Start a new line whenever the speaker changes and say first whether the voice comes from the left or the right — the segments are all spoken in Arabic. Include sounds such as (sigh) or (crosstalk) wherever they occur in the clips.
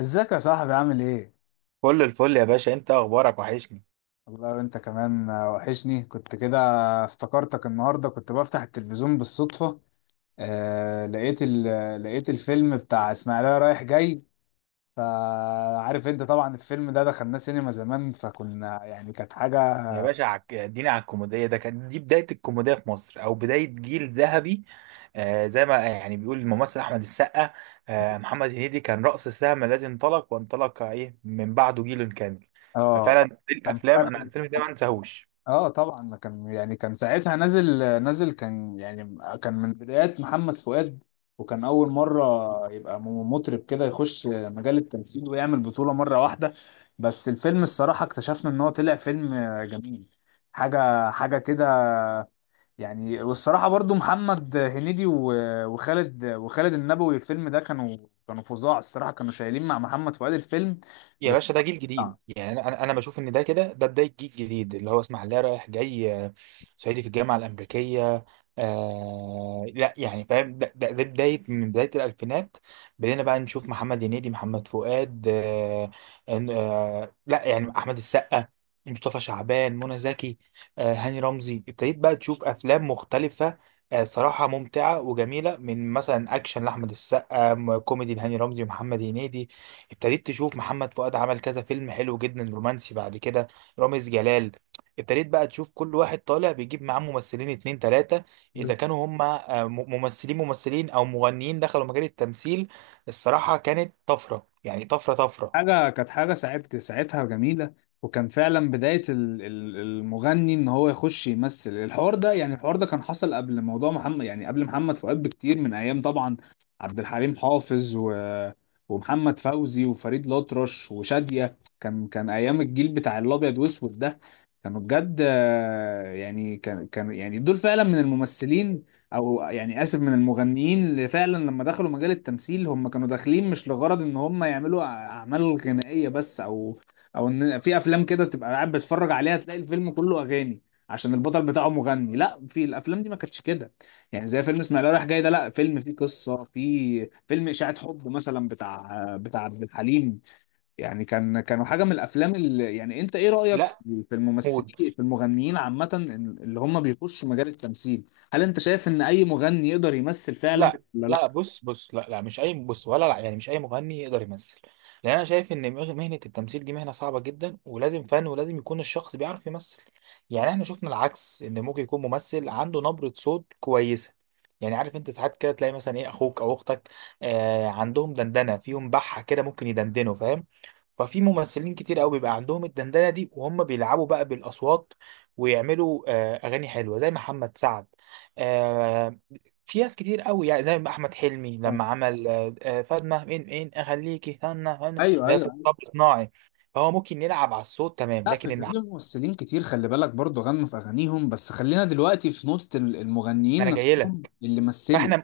left: ازيك يا صاحبي عامل ايه؟
right: كل الفل يا باشا، انت اخبارك وحشني.
left: والله انت كمان وحشني كنت كده. افتكرتك النهارده كنت بفتح التلفزيون بالصدفة. آه لقيت ال... لقيت الفيلم بتاع اسماعيلية رايح جاي. فعارف انت طبعا الفيلم ده دخلناه سينما زمان، فكنا يعني كانت حاجة.
right: يا باشا اديني على الكوميديا، ده كان دي بدايه الكوميديا في مصر او بدايه جيل ذهبي. زي ما يعني بيقول الممثل احمد السقا. محمد هنيدي كان رأس السهم الذي انطلق، وانطلق ايه من بعده جيل كامل.
left: اه
right: ففعلا دي
left: كان
right: الافلام انا
left: فعلا.
right: الفيلم ده ما انساهوش.
left: اه طبعا ده كان يعني كان ساعتها نازل، نازل يعني كان من بدايات محمد فؤاد، وكان اول مره يبقى مطرب كده يخش مجال التمثيل ويعمل بطوله مره واحده. بس الفيلم الصراحه اكتشفنا ان هو طلع فيلم جميل. حاجه كده، يعني والصراحه برضو محمد هنيدي وخالد وخالد النبوي الفيلم ده كانوا، كانوا فظاع الصراحه، كانوا شايلين مع محمد فؤاد الفيلم
right: يا باشا ده جيل جديد،
left: بالقطعة.
right: يعني انا انا أنا بشوف ان ده كده بدايه جيل جديد اللي هو اسماعيليه رايح جاي، صعيدي في الجامعه الامريكيه. لا يعني فاهم ده بدايه من بدايه الالفينات. بدينا بقى نشوف محمد هنيدي، محمد فؤاد. لا يعني احمد السقا، مصطفى شعبان، منى زكي. هاني رمزي، ابتديت بقى تشوف افلام مختلفه. صراحه ممتعه وجميله، من مثلا اكشن لاحمد السقا، كوميدي لهاني رمزي ومحمد هنيدي. ابتديت تشوف محمد فؤاد عمل كذا فيلم حلو جدا رومانسي بعد كده، رامز جلال. ابتديت بقى تشوف كل واحد طالع بيجيب معاه ممثلين اتنين تلاتة، اذا كانوا هم، ممثلين او مغنيين دخلوا مجال التمثيل. الصراحة كانت طفرة، يعني طفرة طفرة.
left: كانت حاجة ساعتها جميلة. وكان فعلا بداية المغني ان هو يخش يمثل. الحوار ده يعني الحوار ده كان حصل قبل موضوع محمد، يعني قبل محمد فؤاد بكتير، من ايام طبعا عبد الحليم حافظ ومحمد فوزي وفريد الأطرش وشادية، كان ايام الجيل بتاع الابيض واسود ده. كانوا بجد يعني كان يعني دول فعلا من الممثلين، او يعني اسف، من المغنيين اللي فعلا لما دخلوا مجال التمثيل هم كانوا داخلين مش لغرض ان هم يعملوا اعمال غنائيه بس، او او ان في افلام كده تبقى قاعد بتتفرج عليها تلاقي الفيلم كله اغاني عشان البطل بتاعه مغني. لا، في الافلام دي ما كانتش كده. يعني زي فيلم اسماعيليه رايح جاي ده، لا فيلم فيه قصه، فيه فيلم اشاعه حب مثلا بتاع بتاع عبد الحليم. يعني كان كانوا حاجه من الافلام اللي يعني. انت ايه رايك في
right: لا،
left: في
right: موت.
left: الممثلين في المغنيين عامه، اللي هم بيخشوا مجال التمثيل؟ هل انت شايف ان اي مغني يقدر يمثل فعلا
right: لا
left: ولا
right: لا،
left: لا؟
right: بص بص، لا لا، مش اي بص ولا لا، يعني مش اي مغني يقدر يمثل. لان انا شايف ان مهنه التمثيل دي مهنه صعبه جدا، ولازم فن، ولازم يكون الشخص بيعرف يمثل. يعني احنا شفنا العكس، ان ممكن يكون ممثل عنده نبره صوت كويسه. يعني عارف انت ساعات كده تلاقي مثلا ايه اخوك او اختك، عندهم دندنه فيهم، بحه كده ممكن يدندنوا، فاهم؟ ففي ممثلين كتير قوي بيبقى عندهم الدندنه دي، وهم بيلعبوا بقى بالاصوات، ويعملوا اغاني حلوه زي محمد سعد. في ناس كتير قوي، يعني زي ما احمد حلمي لما عمل فاطمه، مين مين، اخليكي، هنا هنا،
left: ايوه،
right: ده في
left: ايوه.
right: طب صناعي. فهو ممكن يلعب على الصوت تمام،
left: لا، في
right: لكن
left: في
right: العزف.
left: ممثلين كتير خلي بالك برضو غنوا في اغانيهم، بس خلينا دلوقتي في نقطه
right: ما انا
left: المغنيين
right: جاي،
left: اللي مثلوا.
right: فاحنا،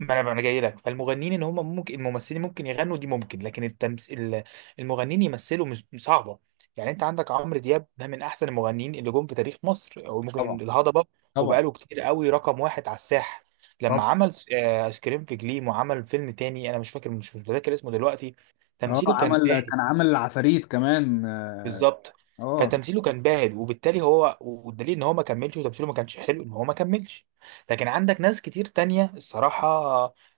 right: ما انا جاي لك، فالمغنيين ان هم ممكن، الممثلين ممكن يغنوا دي ممكن، لكن التمثيل، المغنيين يمثلوا مش صعبه. يعني انت عندك عمرو دياب، ده من احسن المغنيين اللي جم في تاريخ مصر، او
left: طبعا.
right: ممكن الهضبه،
left: طبعا.
right: وبقاله كتير قوي رقم واحد على الساحه. لما
left: طبعا.
right: عمل ايس كريم في جليم، وعمل فيلم تاني انا مش فاكر، مش متذكر اسمه دلوقتي.
left: اه
right: تمثيله كان
left: عمل،
right: باهت.
left: كان عمل العفاريت كمان. اه.
right: بالظبط.
left: آه،
right: فتمثيله كان باهت، وبالتالي هو، والدليل ان هو ما كملش، وتمثيله ما كانش حلو، ان هو ما كملش. لكن عندك ناس كتير تانية الصراحة،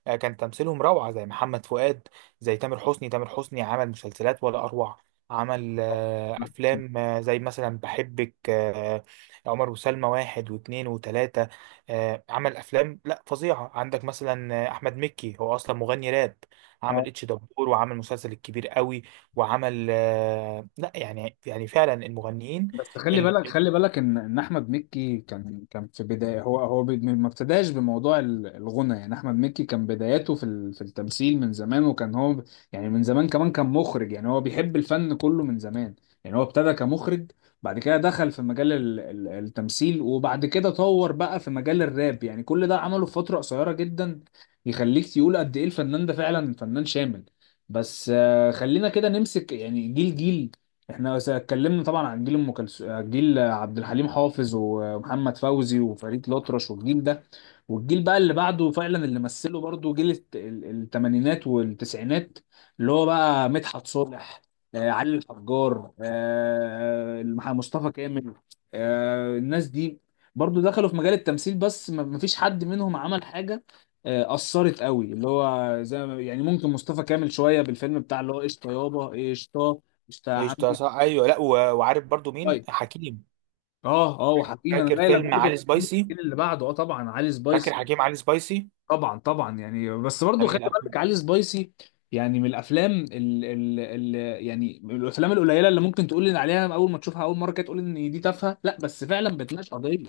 right: كان تمثيلهم روعة زي محمد فؤاد، زي تامر حسني. تامر حسني عمل مسلسلات ولا أروع. عمل
left: كان-
right: أفلام زي مثلا بحبك، عمر وسلمى 1 و2 و3. عمل أفلام لا فظيعة. عندك مثلا أحمد مكي هو أصلا مغني راب.
left: اه
right: عمل اتش دبور، وعمل مسلسل الكبير قوي. وعمل لا يعني فعلا المغنيين.
left: بس خلي
right: ال...
left: بالك،
right: ال-
left: خلي بالك ان ان احمد مكي كان في بدايه، هو ما ابتداش بموضوع الغنى. يعني احمد مكي كان بداياته في في التمثيل من زمان، وكان هو يعني من زمان كمان كان مخرج. يعني هو بيحب الفن كله من زمان. يعني هو ابتدى كمخرج، بعد كده دخل في مجال التمثيل، وبعد كده طور بقى في مجال الراب. يعني كل ده عمله في فتره قصيره جدا يخليك تقول قد ايه الفنان ده فعلا فنان شامل. بس خلينا كده نمسك يعني جيل جيل. احنا اتكلمنا طبعا عن جيل ام كلثوم، جيل عبد الحليم حافظ ومحمد فوزي وفريد الأطرش والجيل ده، والجيل بقى اللي بعده فعلا اللي مثله برضه جيل التمانينات والتسعينات، اللي هو بقى مدحت صالح، علي الحجار، مصطفى كامل، الناس دي برضه دخلوا في مجال التمثيل، بس ما ما فيش حد منهم عمل حاجة أثرت قوي، اللي هو زي يعني ممكن مصطفى كامل شوية بالفيلم بتاع اللي هو قشطة يابا إيه، قشطة، قشطة يا عم.
right: ايش ده؟ صح، ايوه. لا، وعارف برضو مين؟
left: لايك.
right: حكيم.
left: اه اه، وحكيم انا
right: فاكر
left: جاي لك
right: فيلم
left: برضه
right: علي
left: في
right: سبايسي؟
left: الجيل اللي بعده. اه طبعا علي
right: فاكر
left: سبايسي.
right: حكيم علي سبايسي؟
left: طبعا طبعا، يعني بس
right: ده
left: برضه
right: من
left: خلي بالك
right: الافلام.
left: علي سبايسي يعني من الافلام ال ال ال يعني من الافلام القليله اللي ممكن تقول لي عليها اول ما تشوفها اول مره كده تقول ان دي تافهه، لا بس فعلا بتناقش قضيه.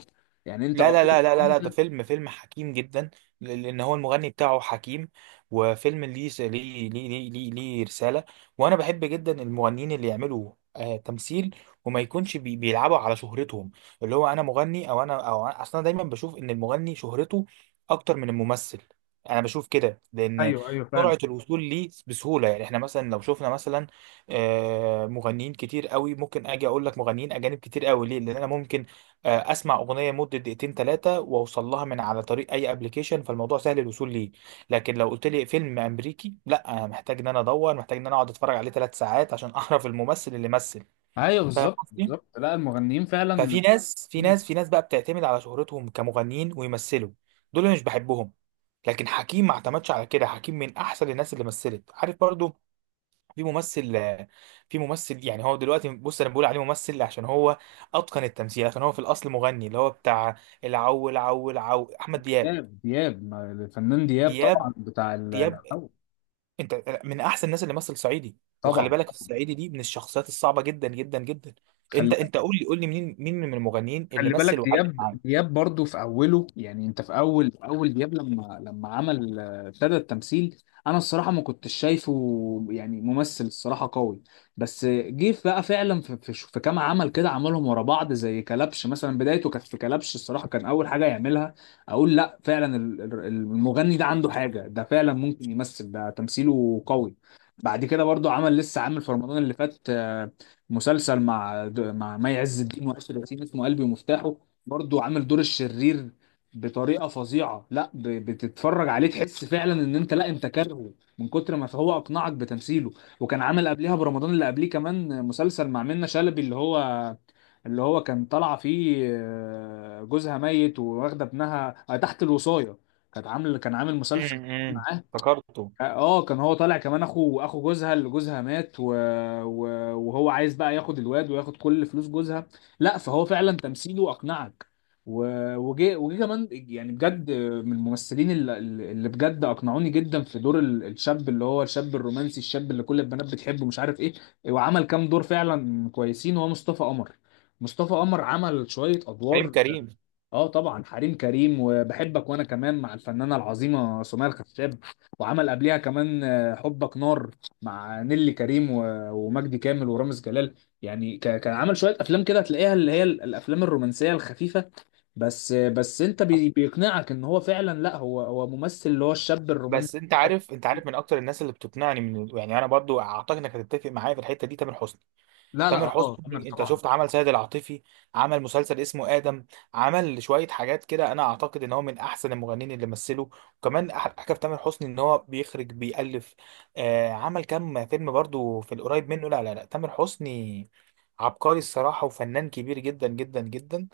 left: يعني انت
right: لا لا
left: قضيه
right: لا لا لا لا،
left: انت.
right: ده فيلم حكيم جدا، لان هو المغني بتاعه حكيم. وفيلم ليه س- ليه ليه ليه ليه, ليه رسالة. وانا بحب جدا المغنيين اللي يعملوا تمثيل، وما يكونش بيلعبوا على شهرتهم. اللي هو، انا مغني، او انا او أنا- اصلا دايما بشوف ان المغني شهرته اكتر من الممثل. انا بشوف كده، لان
left: ايوه ايوه فعلا.
right: سرعة الوصول ليه بسهولة. يعني احنا مثلا لو شفنا مثلا مغنيين كتير قوي، ممكن اجي اقول لك مغنيين اجانب كتير قوي. ليه؟ لان انا ممكن اسمع اغنيه مده دقيقتين ثلاثه، واوصل لها من على طريق اي ابلكيشن، فالموضوع سهل الوصول ليه. لكن لو قلت لي فيلم امريكي، لا، انا محتاج ان انا ادور، محتاج ان انا اقعد اتفرج عليه 3 ساعات عشان (laughs) اعرف الممثل اللي مثل.
left: ايوه
right: فاهم
left: بالظبط
right: قصدي؟
left: بالظبط. لا، المغنيين فعلا.
right: ففي ناس في ناس في ناس بقى بتعتمد على شهرتهم كمغنيين ويمثلوا، دول أنا مش بحبهم. لكن حكيم ما اعتمدش على كده، حكيم من احسن الناس اللي مثلت، عارف برضو. في ممثل في ممثل، يعني هو دلوقتي، بص، انا بقول عليه ممثل عشان هو اتقن التمثيل، عشان هو في الاصل مغني، اللي هو بتاع العو العو العو احمد دياب.
left: دياب، دياب، الفنان دياب
right: دياب
left: طبعا بتاع
right: دياب
left: الحو-.
right: انت من احسن الناس اللي مثل صعيدي، وخلي
left: طبعا.
right: بالك الصعيدي دي من الشخصيات الصعبه جدا جدا جدا.
left: خلي
right: انت قول لي قول لي مين مين من المغنيين اللي
left: خلي بالك
right: مثل وعلم
left: دياب،
right: معاك.
left: دياب برضو في اوله، يعني انت في اول، في اول دياب، لما عمل ابتدى التمثيل، انا الصراحه ما كنتش شايفه يعني ممثل الصراحه قوي. بس جه بقى فعلا في كام عمل كده عملهم ورا بعض زي كلبش مثلا. بدايته كانت في كلبش الصراحه، كان اول حاجه يعملها، اقول لا فعلا المغني ده عنده حاجه، ده فعلا ممكن يمثل، ده تمثيله قوي. بعد كده برضو عمل، لسه عامل في رمضان اللي فات مسلسل مع مع مي عز الدين وآسر ياسين اسمه قلبي ومفتاحه، برضو عامل دور الشرير بطريقه فظيعه. لا بتتفرج عليه تحس فعلا ان انت لا انت كارهه من كتر ما هو اقنعك بتمثيله. وكان عامل قبلها برمضان اللي قبليه كمان مسلسل مع منة شلبي، اللي هو كان طالعه فيه جوزها ميت وواخده ابنها تحت الوصايه. كانت عامل، كان عامل مسلسل
right: امم.
left: معاه.
right: افتكرته.
left: اه كان هو طالع كمان اخو، اخو جوزها، اللي جوزها مات و... وهو عايز بقى ياخد الواد وياخد كل فلوس جوزها. لا فهو فعلا تمثيله اقنعك. و... وجه، وجه كمان يعني بجد من الممثلين اللي بجد اقنعوني جدا في دور الشاب، اللي هو الشاب الرومانسي، الشاب اللي كل البنات بتحبه مش عارف ايه. وعمل كام دور فعلا كويسين هو مصطفى قمر. مصطفى قمر عمل شوية
right: حليم
left: ادوار.
right: كريم.
left: اه طبعا حريم كريم وبحبك وانا كمان مع الفنانه العظيمه سمية الخشاب. وعمل قبليها كمان حبك نار مع نيلي كريم ومجدي كامل ورامز جلال. يعني كان عمل شويه افلام كده تلاقيها اللي هي الافلام الرومانسيه الخفيفه. بس بس انت بيقنعك ان هو فعلا لا، هو ممثل اللي هو الشاب الرومانسي.
right: بس انت عارف، من اكتر الناس اللي بتقنعني، من يعني، انا برضو اعتقد انك هتتفق معايا في الحته دي، تامر حسني.
left: لا لا
right: تامر
left: اه تامر
right: حسني، انت
left: طبعا.
right: شفت عمل سيد العاطفي، عمل مسلسل اسمه آدم، عمل شوية حاجات كده، انا اعتقد ان هو من احسن المغنيين اللي مثلوا. وكمان حاجة في تامر حسني ان هو بيخرج بيألف. عمل كام فيلم برضو في القريب منه. لا لا لا، تامر حسني عبقري الصراحة، وفنان كبير جدا جدا جدا.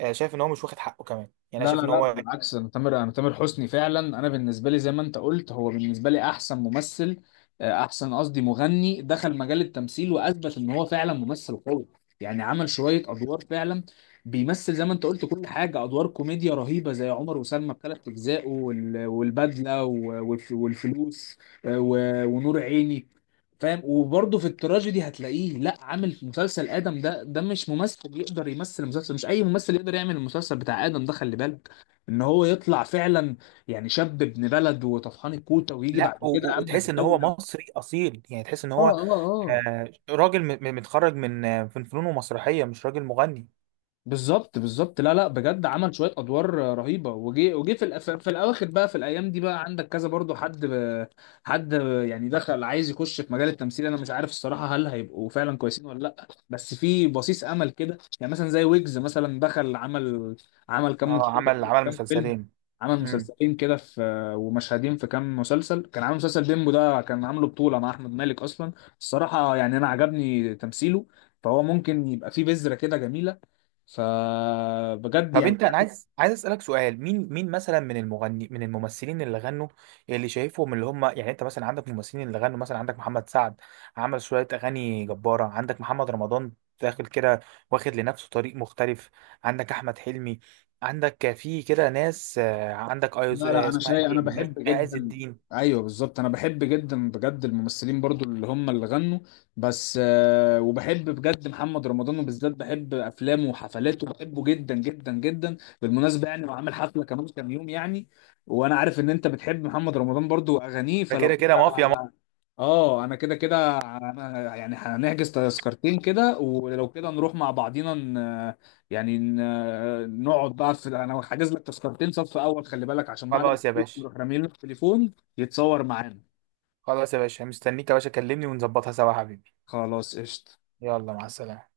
right: شايف ان هو مش واخد حقه كمان، يعني انا
left: لا لا
right: شايف ان
left: لا
right: هو،
left: بالعكس، انا تامر حسني فعلا انا بالنسبه لي زي ما انت قلت هو بالنسبه لي احسن ممثل، آه، احسن قصدي مغني دخل مجال التمثيل واثبت ان هو فعلا ممثل قوي. يعني عمل شويه ادوار فعلا بيمثل زي ما انت قلت كل حاجه، ادوار كوميديا رهيبه زي عمر وسلمى بثلاث اجزاء والبدله والفلوس، ونور عيني، فاهم. وبرضه في التراجيدي هتلاقيه، لا عامل في مسلسل ادم ده، ده مش ممثل يقدر يمثل المسلسل، مش اي ممثل يقدر يعمل المسلسل بتاع ادم ده. خلي بالك ان هو يطلع فعلا يعني شاب ابن بلد وطفحان الكوته، ويجي
right: لا،
left: بعد كده امن
right: وتحس ان هو
left: الدوله.
right: مصري اصيل، يعني تحس ان
left: اه
right: هو
left: اه اه.
right: راجل متخرج من فنون ومسرحية، مش راجل مغني.
left: بالظبط بالظبط. لا لا بجد عمل شويه ادوار رهيبه. وجي وجي في في الاواخر بقى في الايام دي بقى عندك كذا برضو حد حد يعني دخل عايز يخش في مجال التمثيل، انا مش عارف الصراحه هل هيبقوا فعلا كويسين ولا لا، بس في بصيص امل كده. يعني مثلا زي ويجز مثلا، دخل عمل، عمل كام
right: اه
left: مشهد كده،
right: عمل
left: كام فيلم.
right: مسلسلين.
left: عمل
right: امم.
left: مسلسلين كده في، ومشهدين في كام مسلسل. كان عامل مسلسل بيمبو ده كان عامله بطوله مع احمد مالك اصلا. الصراحه يعني انا عجبني تمثيله، فهو ممكن يبقى فيه بذره كده جميله. فبجد
right: طب
left: يعني.
right: انا عايز اسالك سؤال، مين مين مثلا من المغني من الممثلين اللي غنوا اللي شايفهم اللي هم، يعني انت مثلا عندك ممثلين اللي غنوا، مثلا عندك محمد سعد عمل شويه اغاني جباره، عندك محمد رمضان داخل كده واخد لنفسه طريق مختلف، عندك احمد حلمي، عندك في كده ناس، عندك ايز
left: لا لا
right: آه،
left: انا
right: اسمها
left: شايف، انا
right: ايه،
left: بحب
right: عز
left: جدا،
right: الدين.
left: ايوه بالظبط، انا بحب جدا بجد الممثلين برضو اللي هم اللي غنوا. بس وبحب بجد محمد رمضان، وبالذات بحب افلامه وحفلاته، بحبه جدا جدا جدا. بالمناسبه يعني وعامل حفله كمان كام يوم يعني، وانا عارف ان انت بتحب محمد رمضان برضو واغانيه،
right: ده كده
left: فلو
right: كده
left: كده
right: مافيا مافيا.
left: اه انا كده كده، انا يعني هنحجز تذكرتين كده ولو كده نروح مع بعضينا نقعد بقى في، انا حاجز لك تذكرتين صف اول خلي بالك، عشان بعد ما
right: خلاص يا
left: تخلص
right: باشا،
left: تروح رامي له التليفون يتصور معانا.
right: خلاص يا باشا، مستنيك يا باشا، كلمني ونظبطها سوا يا حبيبي.
left: خلاص قشطة.
right: يلا، مع السلامه.